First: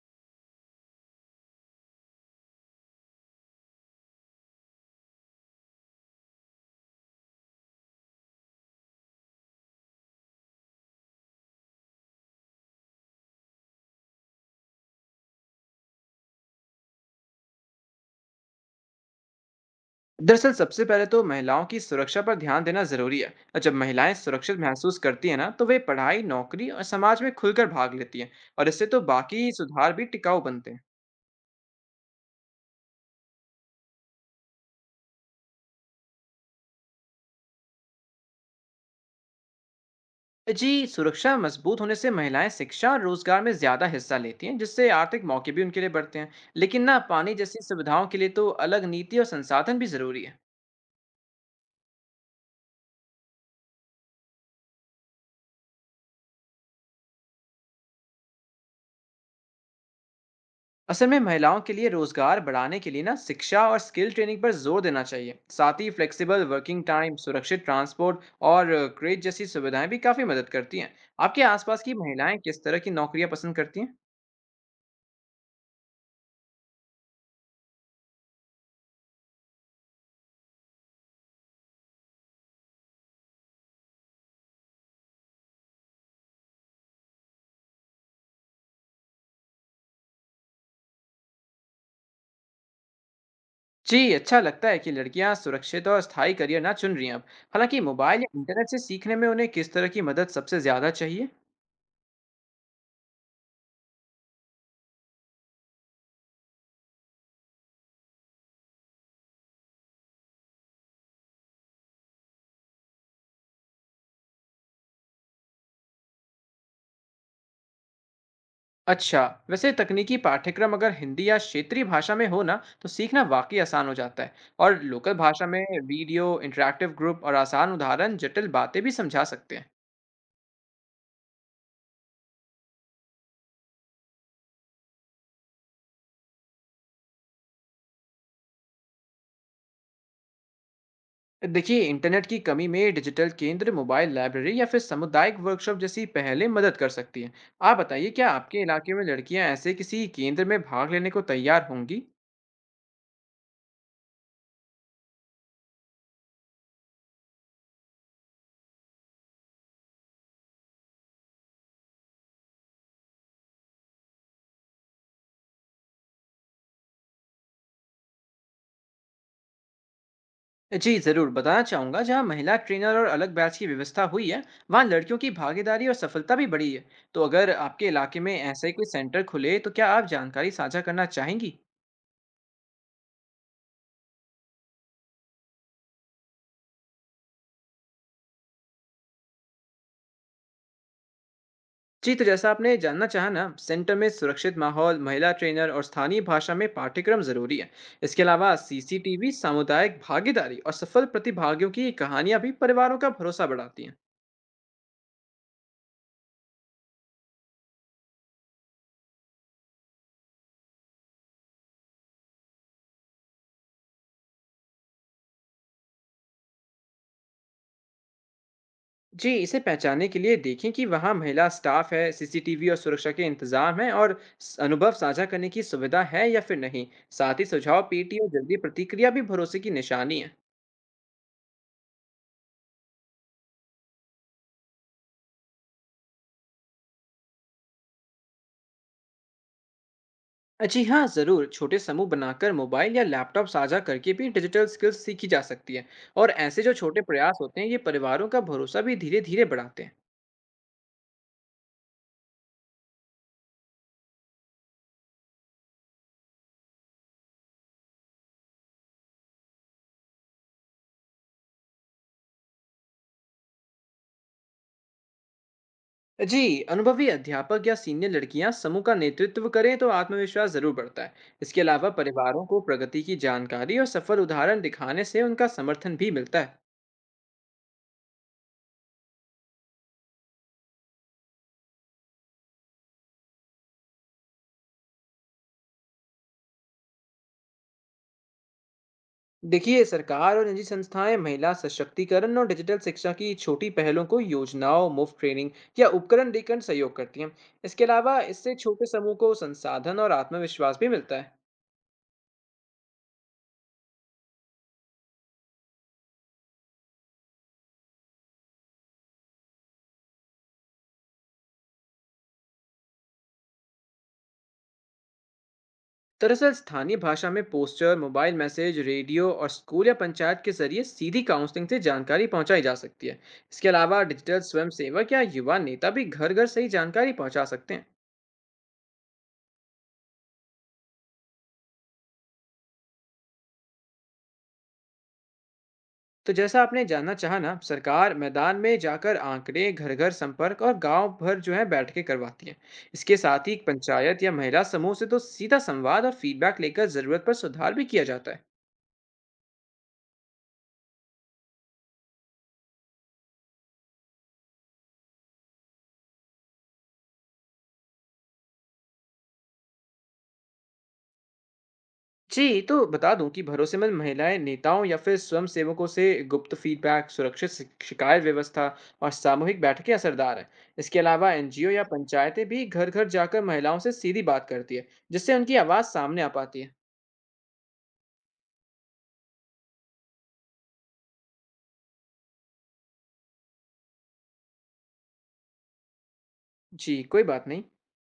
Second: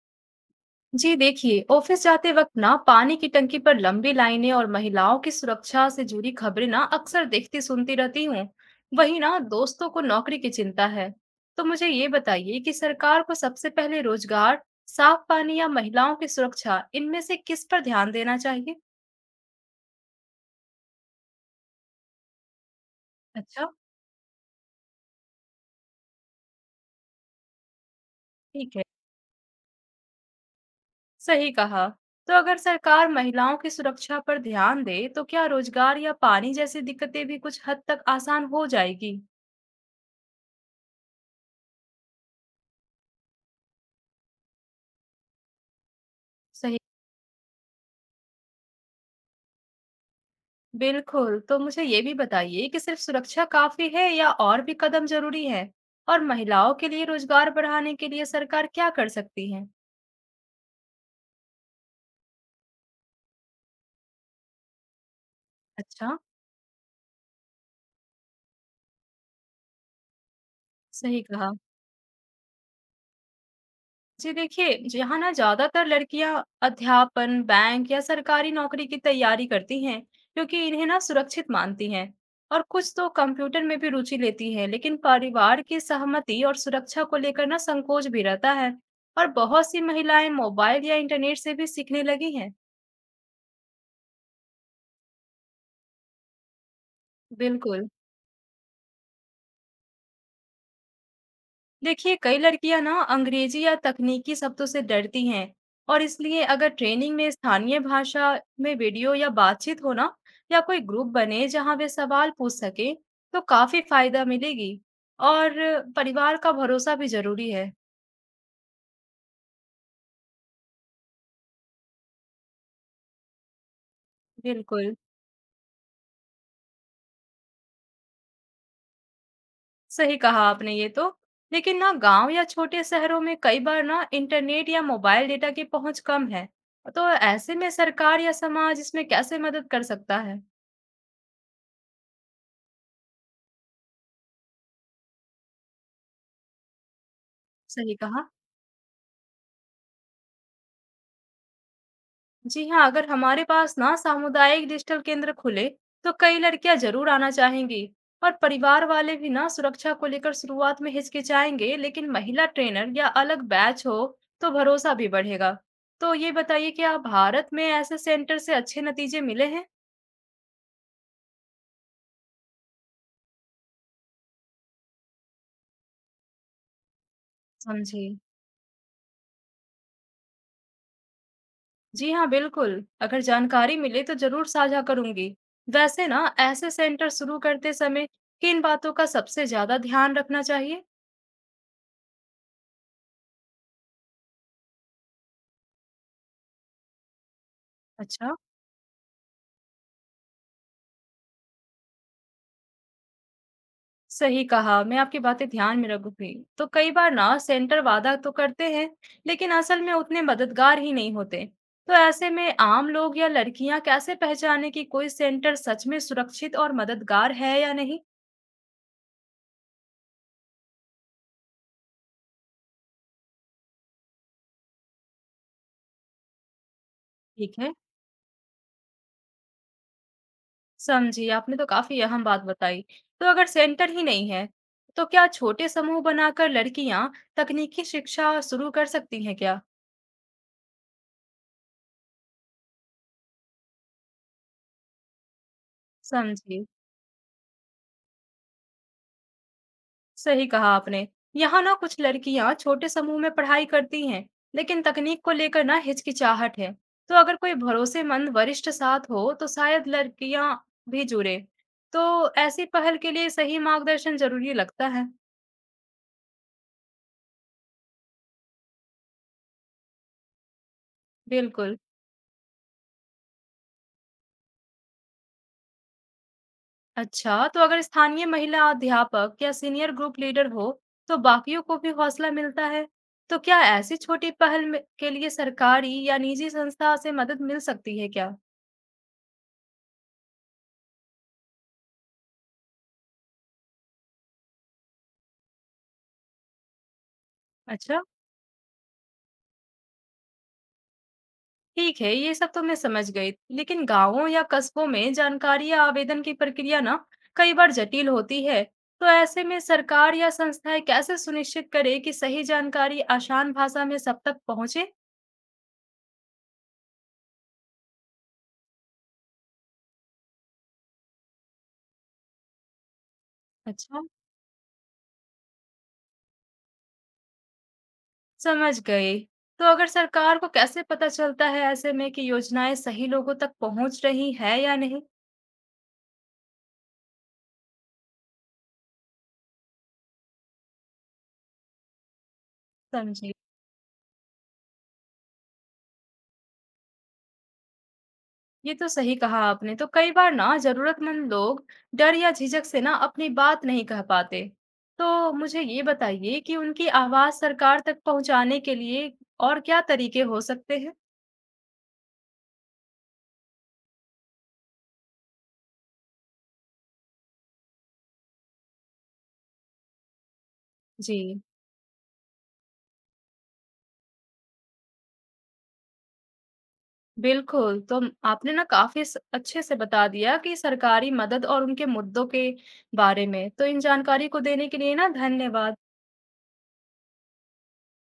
जी देखिए, ऑफिस जाते वक्त ना पानी की टंकी पर लंबी लाइनें और महिलाओं की सुरक्षा से जुड़ी खबरें ना अक्सर देखती सुनती रहती हूँ। वही ना दोस्तों को नौकरी की चिंता है। तो मुझे ये बताइए कि सरकार को सबसे पहले रोजगार, साफ पानी या महिलाओं की सुरक्षा, इनमें से किस पर ध्यान देना चाहिए। दरअसल सबसे पहले तो महिलाओं की सुरक्षा पर ध्यान देना जरूरी है। और अच्छा। जब महिलाएं सुरक्षित महसूस करती हैं ना, तो वे पढ़ाई, नौकरी और समाज में खुलकर भाग लेती हैं। और ठीक है। इससे तो बाकी सुधार भी टिकाऊ बनते हैं। सही कहा। तो अगर सरकार महिलाओं की सुरक्षा पर ध्यान दे तो क्या रोजगार या पानी जैसी दिक्कतें भी कुछ हद तक आसान हो जाएगी। जी, सुरक्षा मजबूत होने से महिलाएं शिक्षा और रोजगार में ज्यादा हिस्सा लेती हैं, जिससे आर्थिक मौके भी उनके लिए बढ़ते हैं। सही। लेकिन ना, पानी जैसी सुविधाओं के लिए तो अलग नीति और संसाधन भी जरूरी है। बिल्कुल, तो मुझे ये भी बताइए कि सिर्फ सुरक्षा काफ़ी है या और भी कदम ज़रूरी है? और महिलाओं के लिए रोज़गार बढ़ाने के लिए सरकार क्या कर सकती है? असल में महिलाओं के लिए रोजगार बढ़ाने के लिए ना, शिक्षा और स्किल ट्रेनिंग पर जोर देना चाहिए। साथ ही अच्छा। फ्लेक्सिबल वर्किंग टाइम, सुरक्षित ट्रांसपोर्ट और क्रेज जैसी सुविधाएं भी काफी मदद करती हैं। सही आपके कहा। आसपास की महिलाएं किस तरह की नौकरियां पसंद करती हैं? जी देखिए, यहाँ ना ज़्यादातर लड़कियाँ अध्यापन, बैंक या सरकारी नौकरी की तैयारी करती हैं, क्योंकि इन्हें ना सुरक्षित मानती हैं। और कुछ तो कंप्यूटर में भी रुचि लेती हैं, लेकिन परिवार की सहमति और सुरक्षा को लेकर ना संकोच भी रहता है। और बहुत सी महिलाएं मोबाइल या इंटरनेट से भी सीखने लगी हैं। जी, अच्छा लगता है कि लड़कियां सुरक्षित और स्थायी करियर ना चुन रही हैं अब। हालांकि बिल्कुल। मोबाइल या इंटरनेट से सीखने में उन्हें किस तरह की मदद सबसे ज्यादा चाहिए? देखिए, कई लड़कियां ना अंग्रेजी या तकनीकी शब्दों से डरती हैं, और इसलिए अगर ट्रेनिंग में स्थानीय भाषा में वीडियो या बातचीत हो ना, या कोई ग्रुप बने जहां वे सवाल पूछ सके, तो काफी फायदा मिलेगी। और परिवार का भरोसा भी जरूरी है। अच्छा। वैसे तकनीकी पाठ्यक्रम अगर हिंदी या क्षेत्रीय भाषा में हो ना, तो सीखना वाकई आसान हो जाता है। और बिल्कुल, लोकल भाषा में वीडियो, इंटरैक्टिव ग्रुप और आसान उदाहरण जटिल बातें भी समझा सकते हैं। सही कहा आपने ये तो। लेकिन ना गांव या छोटे शहरों में कई बार ना इंटरनेट या मोबाइल डेटा की पहुंच कम है। तो ऐसे में सरकार या समाज इसमें कैसे मदद कर सकता है? देखिए, इंटरनेट की कमी में डिजिटल केंद्र, मोबाइल लाइब्रेरी या फिर सामुदायिक वर्कशॉप जैसी पहलें मदद कर सकती हैं। आप सही बताइए, कहा। क्या आपके इलाके में लड़कियां ऐसे किसी केंद्र में भाग लेने को तैयार होंगी? जी हाँ, अगर हमारे पास ना सामुदायिक डिजिटल केंद्र खुले तो कई लड़कियां जरूर आना चाहेंगी। और परिवार वाले भी ना सुरक्षा को लेकर शुरुआत में हिचकिचाएंगे, लेकिन महिला ट्रेनर या अलग बैच हो तो भरोसा भी बढ़ेगा। तो ये बताइए कि आप भारत में ऐसे सेंटर से अच्छे नतीजे मिले हैं। जी ज़रूर, बताना चाहूँगा जहाँ महिला ट्रेनर और अलग बैच की व्यवस्था हुई है, वहाँ लड़कियों की भागीदारी और सफलता भी बढ़ी है। तो अगर आपके समझे। इलाके में ऐसा ही कोई सेंटर खुले, तो क्या आप जानकारी साझा करना चाहेंगी? जी हाँ, बिल्कुल, अगर जानकारी मिले तो जरूर साझा करूंगी। वैसे ना ऐसे सेंटर शुरू करते समय किन बातों का सबसे ज्यादा ध्यान रखना चाहिए? जी, तो जैसा आपने जानना चाहा ना, सेंटर में सुरक्षित माहौल, महिला ट्रेनर और स्थानीय भाषा में पाठ्यक्रम ज़रूरी है। इसके अच्छा। अलावा सीसीटीवी, सामुदायिक भागीदारी और सफल प्रतिभागियों की कहानियाँ भी परिवारों का भरोसा बढ़ाती हैं। सही कहा, मैं आपकी बातें ध्यान में रखूंगी। तो कई बार ना सेंटर वादा तो करते हैं, लेकिन असल में उतने मददगार ही नहीं होते। तो ऐसे में आम लोग या लड़कियां कैसे पहचाने कि कोई सेंटर सच में सुरक्षित और मददगार है या नहीं? जी, इसे पहचानने के लिए देखें कि वहाँ महिला स्टाफ है, सीसीटीवी और सुरक्षा के इंतजाम है, और अनुभव साझा करने की सुविधा है या फिर नहीं। साथ ही ठीक है। सुझाव पीटी और जल्दी प्रतिक्रिया भी भरोसे की निशानी है। समझी, आपने तो काफी अहम बात बताई। तो अगर सेंटर ही नहीं है तो क्या छोटे समूह बनाकर लड़कियां तकनीकी शिक्षा शुरू कर सकती हैं क्या? जी हाँ, ज़रूर। छोटे समूह बनाकर मोबाइल या लैपटॉप साझा करके भी डिजिटल स्किल्स सीखी जा सकती है। और ऐसे समझी। जो छोटे प्रयास होते हैं, ये परिवारों का भरोसा भी धीरे धीरे बढ़ाते हैं। सही कहा आपने। यहाँ ना कुछ लड़कियां छोटे समूह में पढ़ाई करती हैं, लेकिन तकनीक को लेकर ना हिचकिचाहट है। तो अगर कोई भरोसेमंद वरिष्ठ साथ हो तो शायद लड़कियां भी जुड़े। तो ऐसी पहल के लिए सही मार्गदर्शन जरूरी लगता है। जी, अनुभवी अध्यापक या सीनियर लड़कियां समूह का नेतृत्व करें तो आत्मविश्वास जरूर बढ़ता है। इसके बिल्कुल। अलावा परिवारों को प्रगति की जानकारी और सफल उदाहरण दिखाने से उनका समर्थन भी मिलता है। अच्छा, तो अगर स्थानीय महिला अध्यापक या सीनियर ग्रुप लीडर हो तो बाकियों को भी हौसला मिलता है। तो क्या ऐसी छोटी के लिए सरकारी या निजी संस्था से मदद मिल सकती है क्या? देखिए, सरकार और निजी संस्थाएं महिला सशक्तिकरण और डिजिटल शिक्षा की छोटी पहलों को योजनाओं, मुफ्त ट्रेनिंग या उपकरण देकर सहयोग करती हैं। इसके अच्छा। अलावा इससे छोटे समूह को संसाधन और आत्मविश्वास भी मिलता है। ठीक है, ये सब तो मैं समझ गई, लेकिन गांवों या कस्बों में जानकारी या आवेदन की प्रक्रिया ना कई बार जटिल होती है। तो ऐसे में सरकार या संस्थाएं कैसे सुनिश्चित करे कि सही जानकारी आसान भाषा में सब तक पहुंचे? दरअसल स्थानीय भाषा में पोस्टर, मोबाइल मैसेज, रेडियो और स्कूल या पंचायत के जरिए सीधी काउंसलिंग से जानकारी पहुंचाई जा सकती है। इसके अलावा अच्छा। डिजिटल स्वयं सेवक या युवा नेता भी घर घर सही जानकारी पहुंचा सकते हैं। समझ गई। तो अगर सरकार को कैसे पता चलता है ऐसे में कि योजनाएं सही लोगों तक पहुंच रही है या नहीं? तो जैसा आपने जानना चाहा ना, सरकार मैदान में जाकर आंकड़े, घर घर संपर्क और गांव भर जो है, बैठकें करवाती है। इसके समझी। साथ ही पंचायत या महिला समूह से तो सीधा संवाद और फीडबैक लेकर जरूरत पर सुधार भी किया जाता है। ये तो सही कहा आपने। तो कई बार ना जरूरतमंद लोग डर या झिझक से ना अपनी बात नहीं कह पाते। तो मुझे ये बताइए कि उनकी आवाज सरकार तक पहुंचाने के लिए और क्या तरीके हो सकते हैं? जी, तो बता दूँ कि भरोसेमंद महिलाएँ, नेताओं या फिर स्वयंसेवकों से गुप्त फीडबैक, सुरक्षित शिकायत व्यवस्था और सामूहिक बैठकें असरदार हैं। इसके जी। अलावा एनजीओ या पंचायतें भी घर-घर जाकर महिलाओं से सीधी बात करती है, जिससे उनकी आवाज़ सामने आ पाती है। बिल्कुल, तो आपने ना काफी अच्छे से बता दिया कि सरकारी मदद और उनके मुद्दों के बारे में। तो इन जानकारी को देने के लिए ना धन्यवाद। जी, कोई बात नहीं।